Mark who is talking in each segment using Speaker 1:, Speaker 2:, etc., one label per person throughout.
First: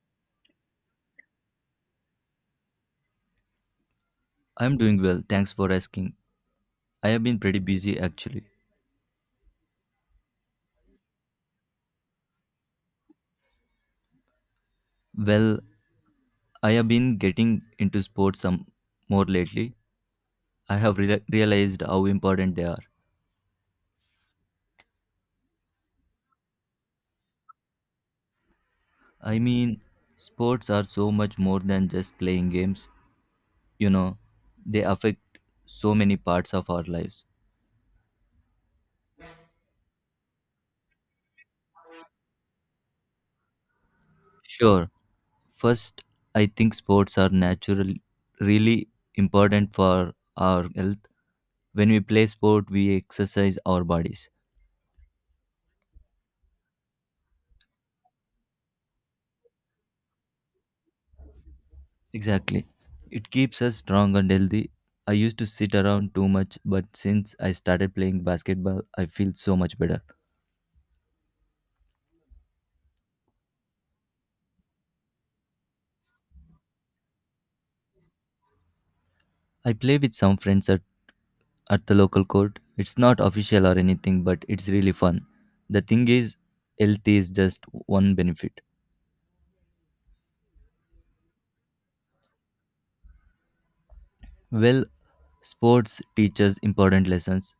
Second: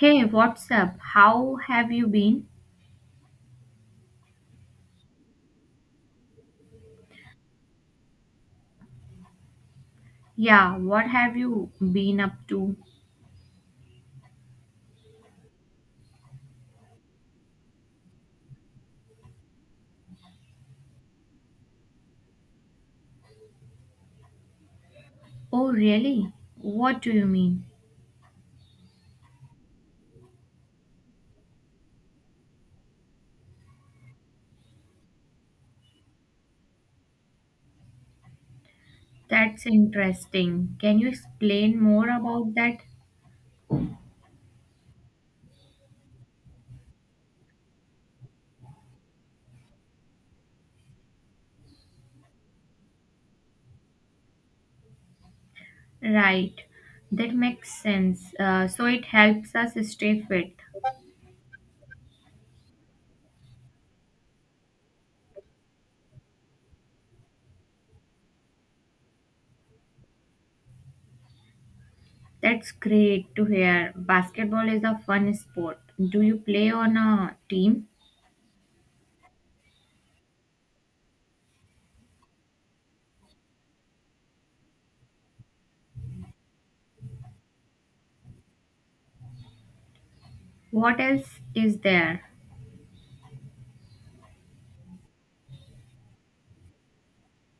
Speaker 1: Hey, what's up? How have you been?
Speaker 2: I'm doing well, thanks for asking. I have been pretty busy actually.
Speaker 1: Yeah, what have you been up to?
Speaker 2: Well, I have been getting into sports some more lately. I have realized how important they are.
Speaker 1: Oh, really? What do you mean?
Speaker 2: I mean, sports are so much more than just playing games, you know, they affect so many parts of our lives.
Speaker 1: That's interesting. Can you explain more about that?
Speaker 2: Sure, first, I think sports are natural, really important for our health. When we play sport, we exercise our bodies.
Speaker 1: Right, that makes sense. So it helps us stay fit.
Speaker 2: Exactly. It keeps us strong and healthy. I used to sit around too much, but since I started playing basketball, I feel so much better.
Speaker 1: That's great to hear. Basketball is a fun sport. Do you play on a team?
Speaker 2: I play with some friends at the local court. It's not official or anything, but it's really fun. The thing is, health is just one benefit.
Speaker 1: What else is there?
Speaker 2: Well, sports teaches important lessons.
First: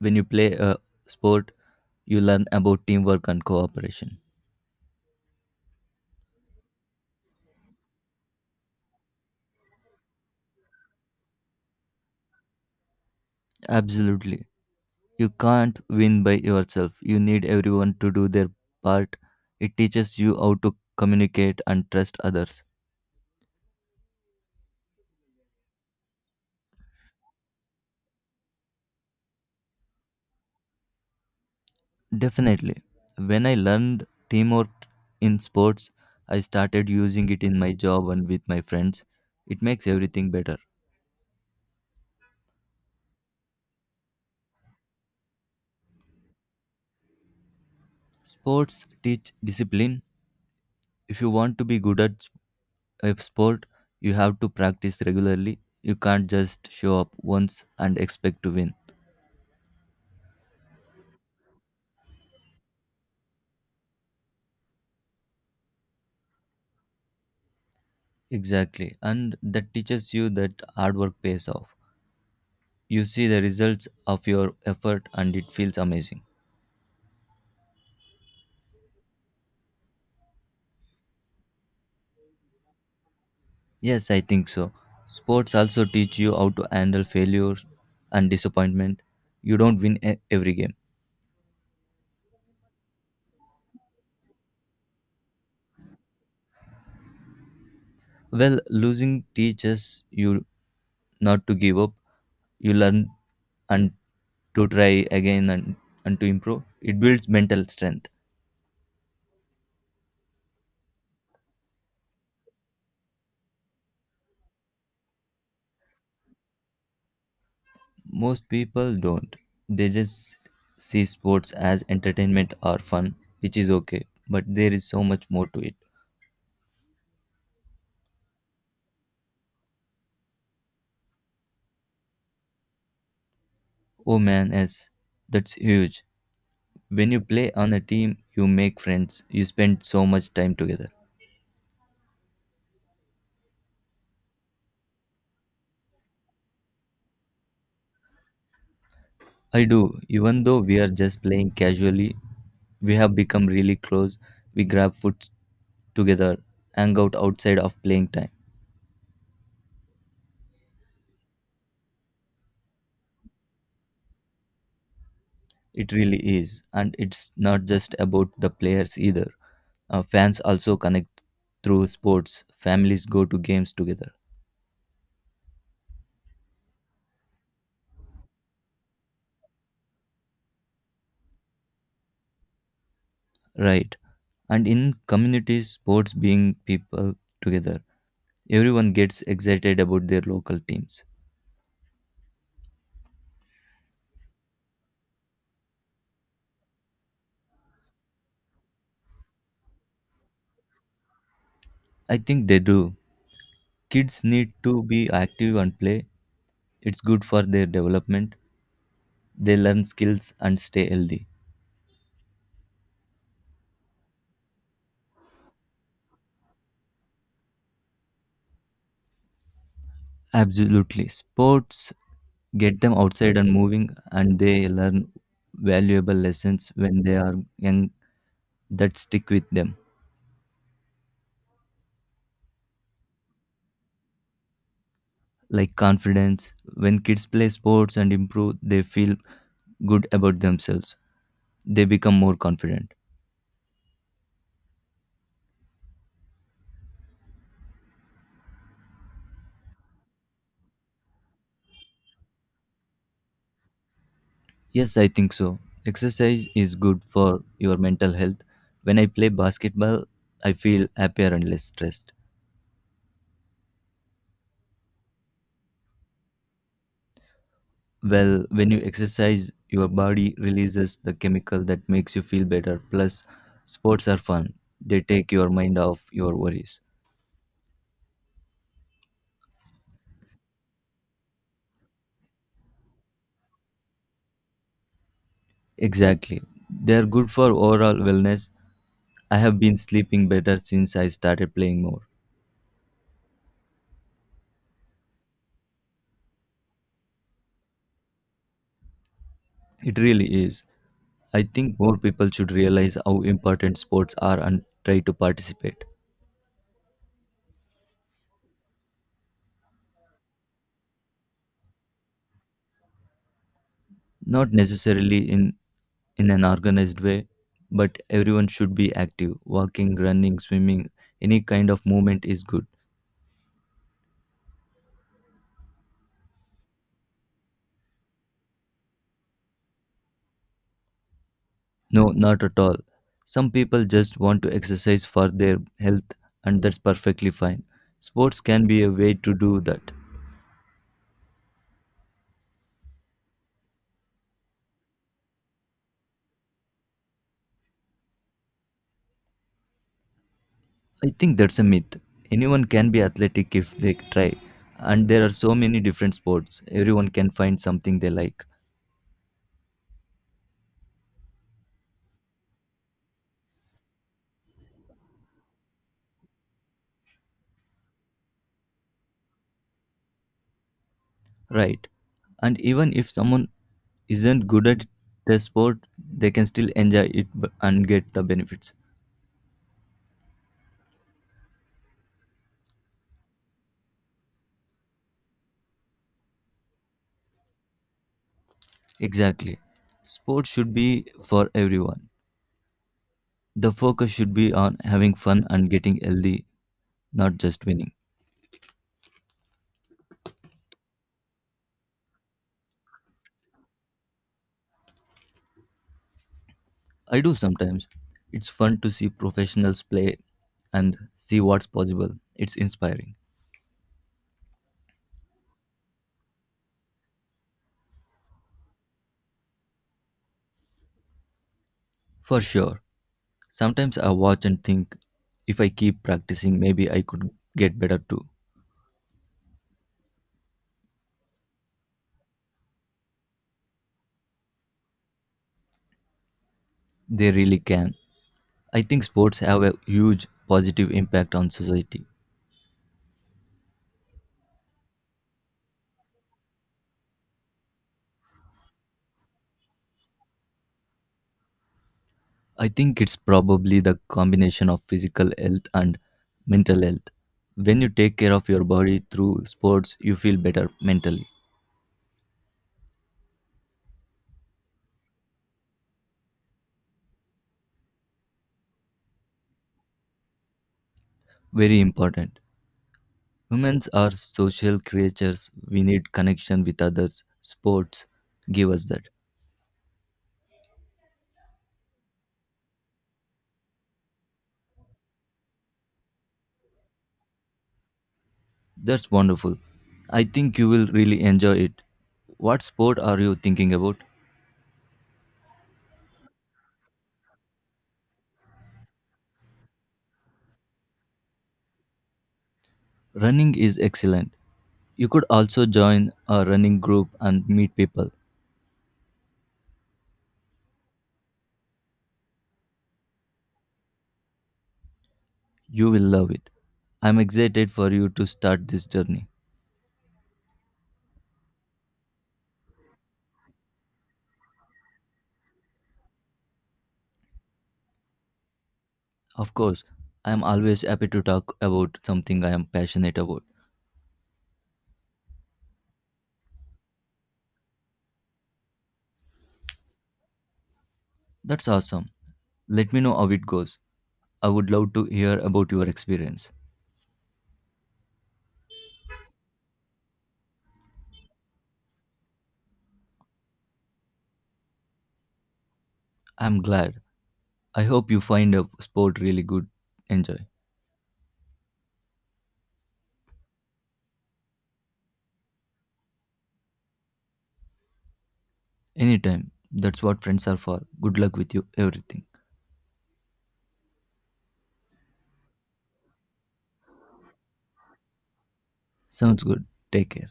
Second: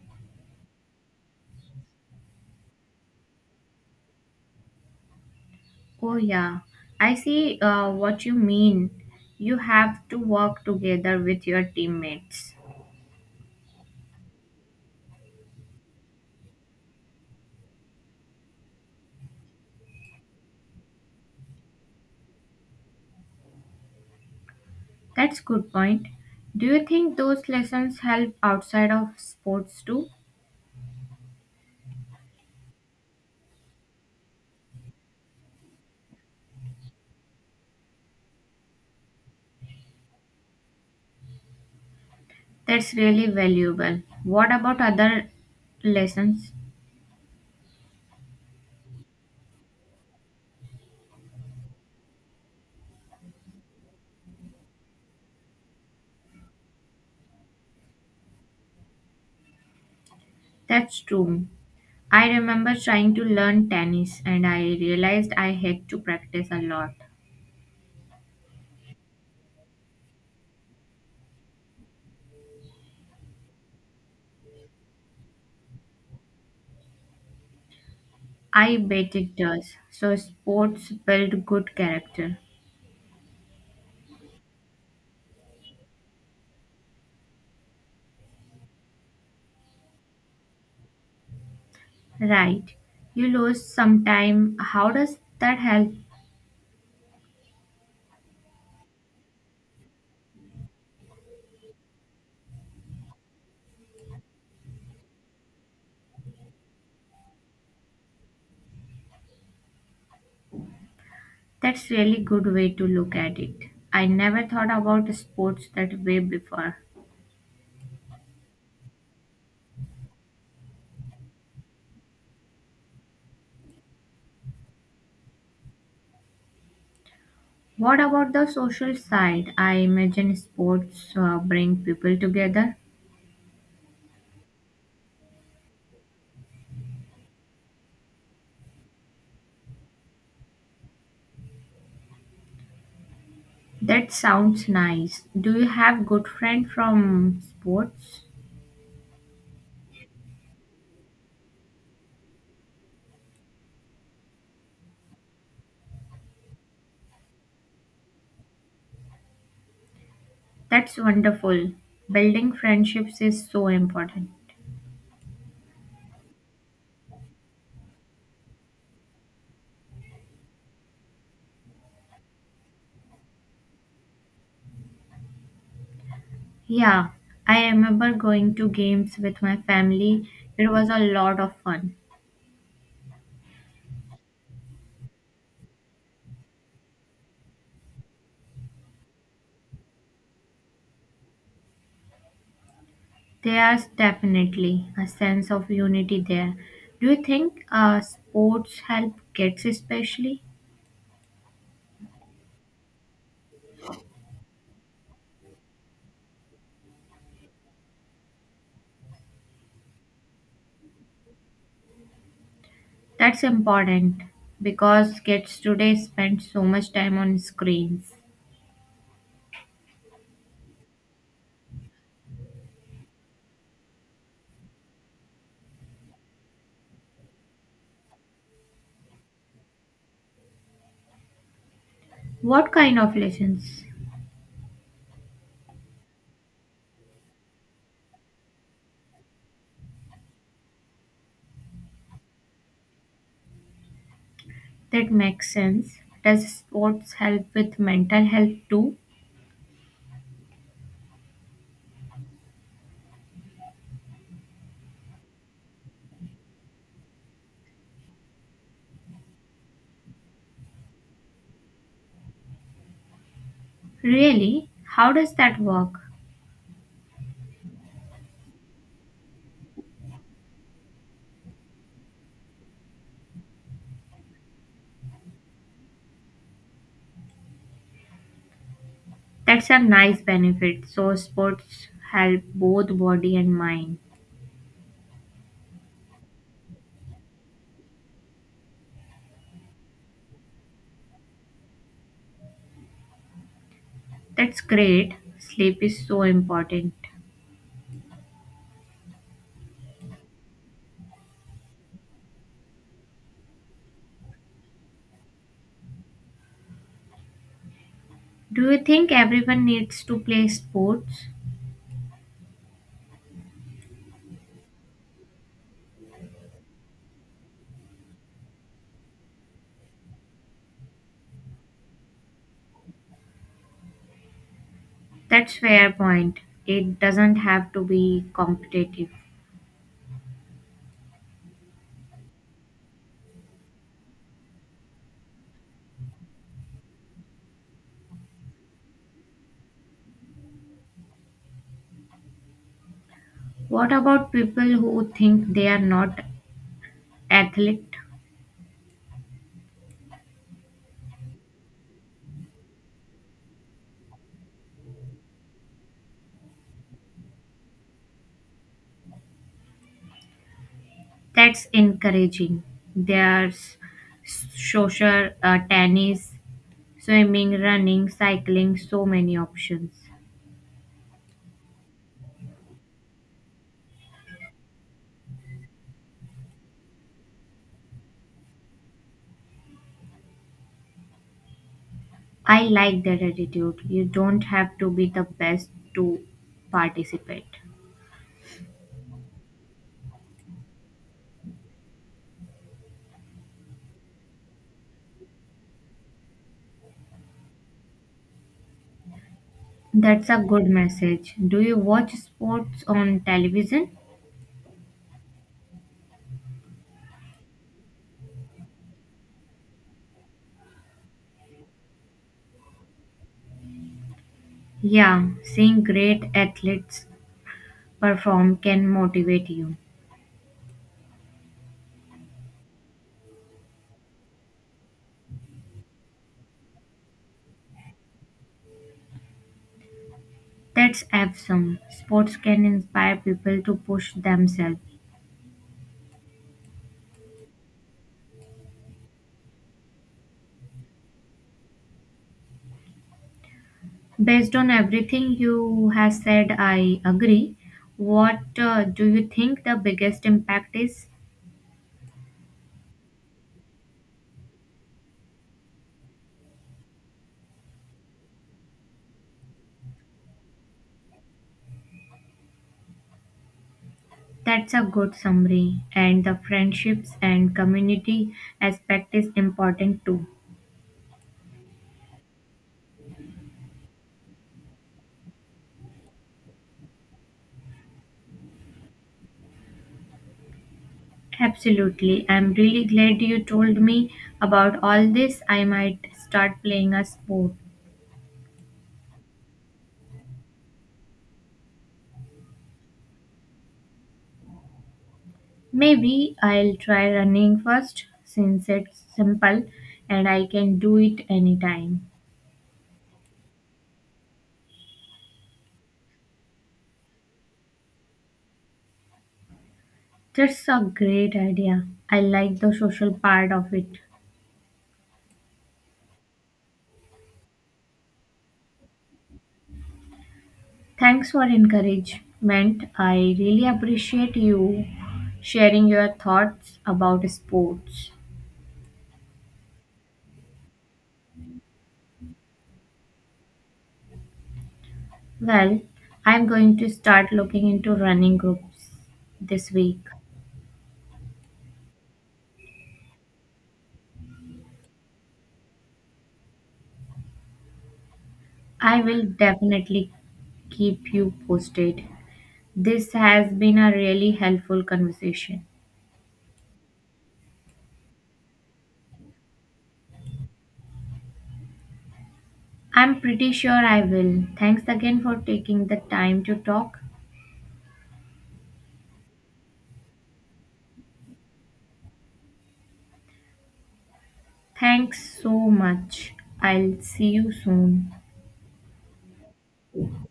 Speaker 2: When you play a sport, you learn about teamwork and cooperation.
Speaker 1: Oh, yeah. I see what you mean. You have to work together with your teammates.
Speaker 2: Absolutely. You can't win by yourself. You need everyone to do their part. It teaches you how to communicate and trust others.
Speaker 1: That's good point. Do you think those lessons help outside of sports too?
Speaker 2: Definitely. When I learned teamwork in sports, I started using it in my job and with my friends. It makes everything better.
Speaker 1: That's really valuable. What about other lessons?
Speaker 2: Sports teach discipline. If you want to be good at a sport, you have to practice regularly. You can't just show up once and expect to win.
Speaker 1: That's true. I remember trying to learn tennis and I realized I had to practice a lot.
Speaker 2: Exactly. And that teaches you that hard work pays off. You see the results of your effort and it feels amazing.
Speaker 1: I bet it does. So sports build good character.
Speaker 2: Yes, I think so. Sports also teach you how to handle failure and disappointment. You don't win every game.
Speaker 1: Right. You lose some time. How does that help?
Speaker 2: Well, losing teaches you not to give up. You learn and to try again and to improve. It builds mental strength.
Speaker 1: That's really good way to look at it. I never thought about sports that way before.
Speaker 2: Most people don't. They just see sports as entertainment or fun, which is okay, but there is so much more to it.
Speaker 1: What about the social side? I imagine sports bring people together.
Speaker 2: Oh man, yes, that's huge. When you play on a team, you make friends, you spend so much time together.
Speaker 1: That sounds nice. Do you have good friends from sports?
Speaker 2: I do, even though we are just playing casually, we have become really close. We grab food together, hang out outside of playing time.
Speaker 1: That's wonderful. Building friendships is so important.
Speaker 2: It really is, and it's not just about the players either. Fans also connect through sports, families go to games together,
Speaker 1: Yeah, I remember going to games with my family. It was a lot of fun.
Speaker 2: right? And in communities, sports being people together. Everyone gets excited about their local teams.
Speaker 1: There's definitely a sense of unity there. Do you think sports help kids especially?
Speaker 2: I think they do. Kids need to be active and play. It's good for their development. They learn skills and stay healthy.
Speaker 1: That's important because kids today spend so much time on screens.
Speaker 2: Absolutely. Sports get them outside and moving, and they learn valuable lessons when they are young that stick with them,
Speaker 1: What kind of lessons?
Speaker 2: like confidence. When kids play sports and improve, they feel good about themselves. They become more confident.
Speaker 1: That makes sense. Does sports help with mental health too?
Speaker 2: Yes, I think so. Exercise is good for your mental health. When I play basketball, I feel happier and less stressed.
Speaker 1: Really? How does that work?
Speaker 2: Well, when you exercise, your body releases the chemical that makes you feel better. Plus, sports are fun, they take your mind off your worries.
Speaker 1: That's a nice benefit. So, sports help both body and mind.
Speaker 2: Exactly. They are good for overall wellness. I have been sleeping better since I started playing more.
Speaker 1: That's great. Sleep is so important.
Speaker 2: It really is. I think more people should realize how important sports are and try to participate.
Speaker 1: Do you think everyone needs to play sports?
Speaker 2: Not necessarily in an organized way, but everyone should be active, walking, running, swimming, any kind of movement is good.
Speaker 1: That's fair point. It doesn't have to be competitive.
Speaker 2: No, not at all. Some people just want to exercise for their health, and that's perfectly fine. Sports can be a way to do that.
Speaker 1: What about people who think they are not athlete?
Speaker 2: I think that's a myth. Anyone can be athletic if they try, and there are so many different sports, everyone can find something they like.
Speaker 1: That's encouraging. There's social tennis, swimming, running, cycling, so many options.
Speaker 2: Right. And even if someone isn't good at the sport, they can still enjoy it and get the benefits.
Speaker 1: I like that attitude. You don't have to be the best to participate.
Speaker 2: Exactly. Sport should be for everyone. The focus should be on having fun and getting healthy, not just winning.
Speaker 1: That's a good message. Do you watch sports on television?
Speaker 2: I do sometimes. It's fun to see professionals play and see what's possible. It's inspiring.
Speaker 1: Yeah, seeing great athletes perform can motivate you.
Speaker 2: For sure. Sometimes I watch and think if I keep practicing, maybe I could get better too.
Speaker 1: That's awesome. Sports can inspire people to push themselves.
Speaker 2: They really can. I think sports have a huge positive impact on society.
Speaker 1: Based on everything you have said, I agree. What do you think the biggest impact is?
Speaker 2: I think it's probably the combination of physical health and mental health. When you take care of your body through sports, you feel better mentally.
Speaker 1: That's a good summary. And the friendships and community aspect is important too.
Speaker 2: Very important. Humans are social creatures. We need connection with others. Sports give us that.
Speaker 1: Absolutely. I'm really glad you told me about all this. I might start playing a sport.
Speaker 2: That's wonderful. I think you will really enjoy it. What sport are you thinking about?
Speaker 1: Maybe I'll try running first since it's simple and I can do it anytime.
Speaker 2: Running is excellent. You could also join a running group and meet people.
Speaker 1: That's a great idea. I like the social part of it.
Speaker 2: You will love it. I'm excited for you to start this journey.
Speaker 1: Thanks for encouragement. I really appreciate you sharing your thoughts about sports.
Speaker 2: Of course, I'm always happy to talk about something I am passionate about.
Speaker 1: Well, I'm going to start looking into running groups this week.
Speaker 2: That's awesome. Let me know how it goes. I would love to hear about your experience.
Speaker 1: I will definitely keep you posted. This has been a really helpful conversation.
Speaker 2: I'm glad. I hope you find a sport really good. Enjoy.
Speaker 1: I'm pretty sure I will. Thanks again for taking the time to talk.
Speaker 2: Anytime. That's what friends are for. Good luck with you, everything.
Speaker 1: Thanks so much. I'll see you soon.
Speaker 2: Sounds good. Take care.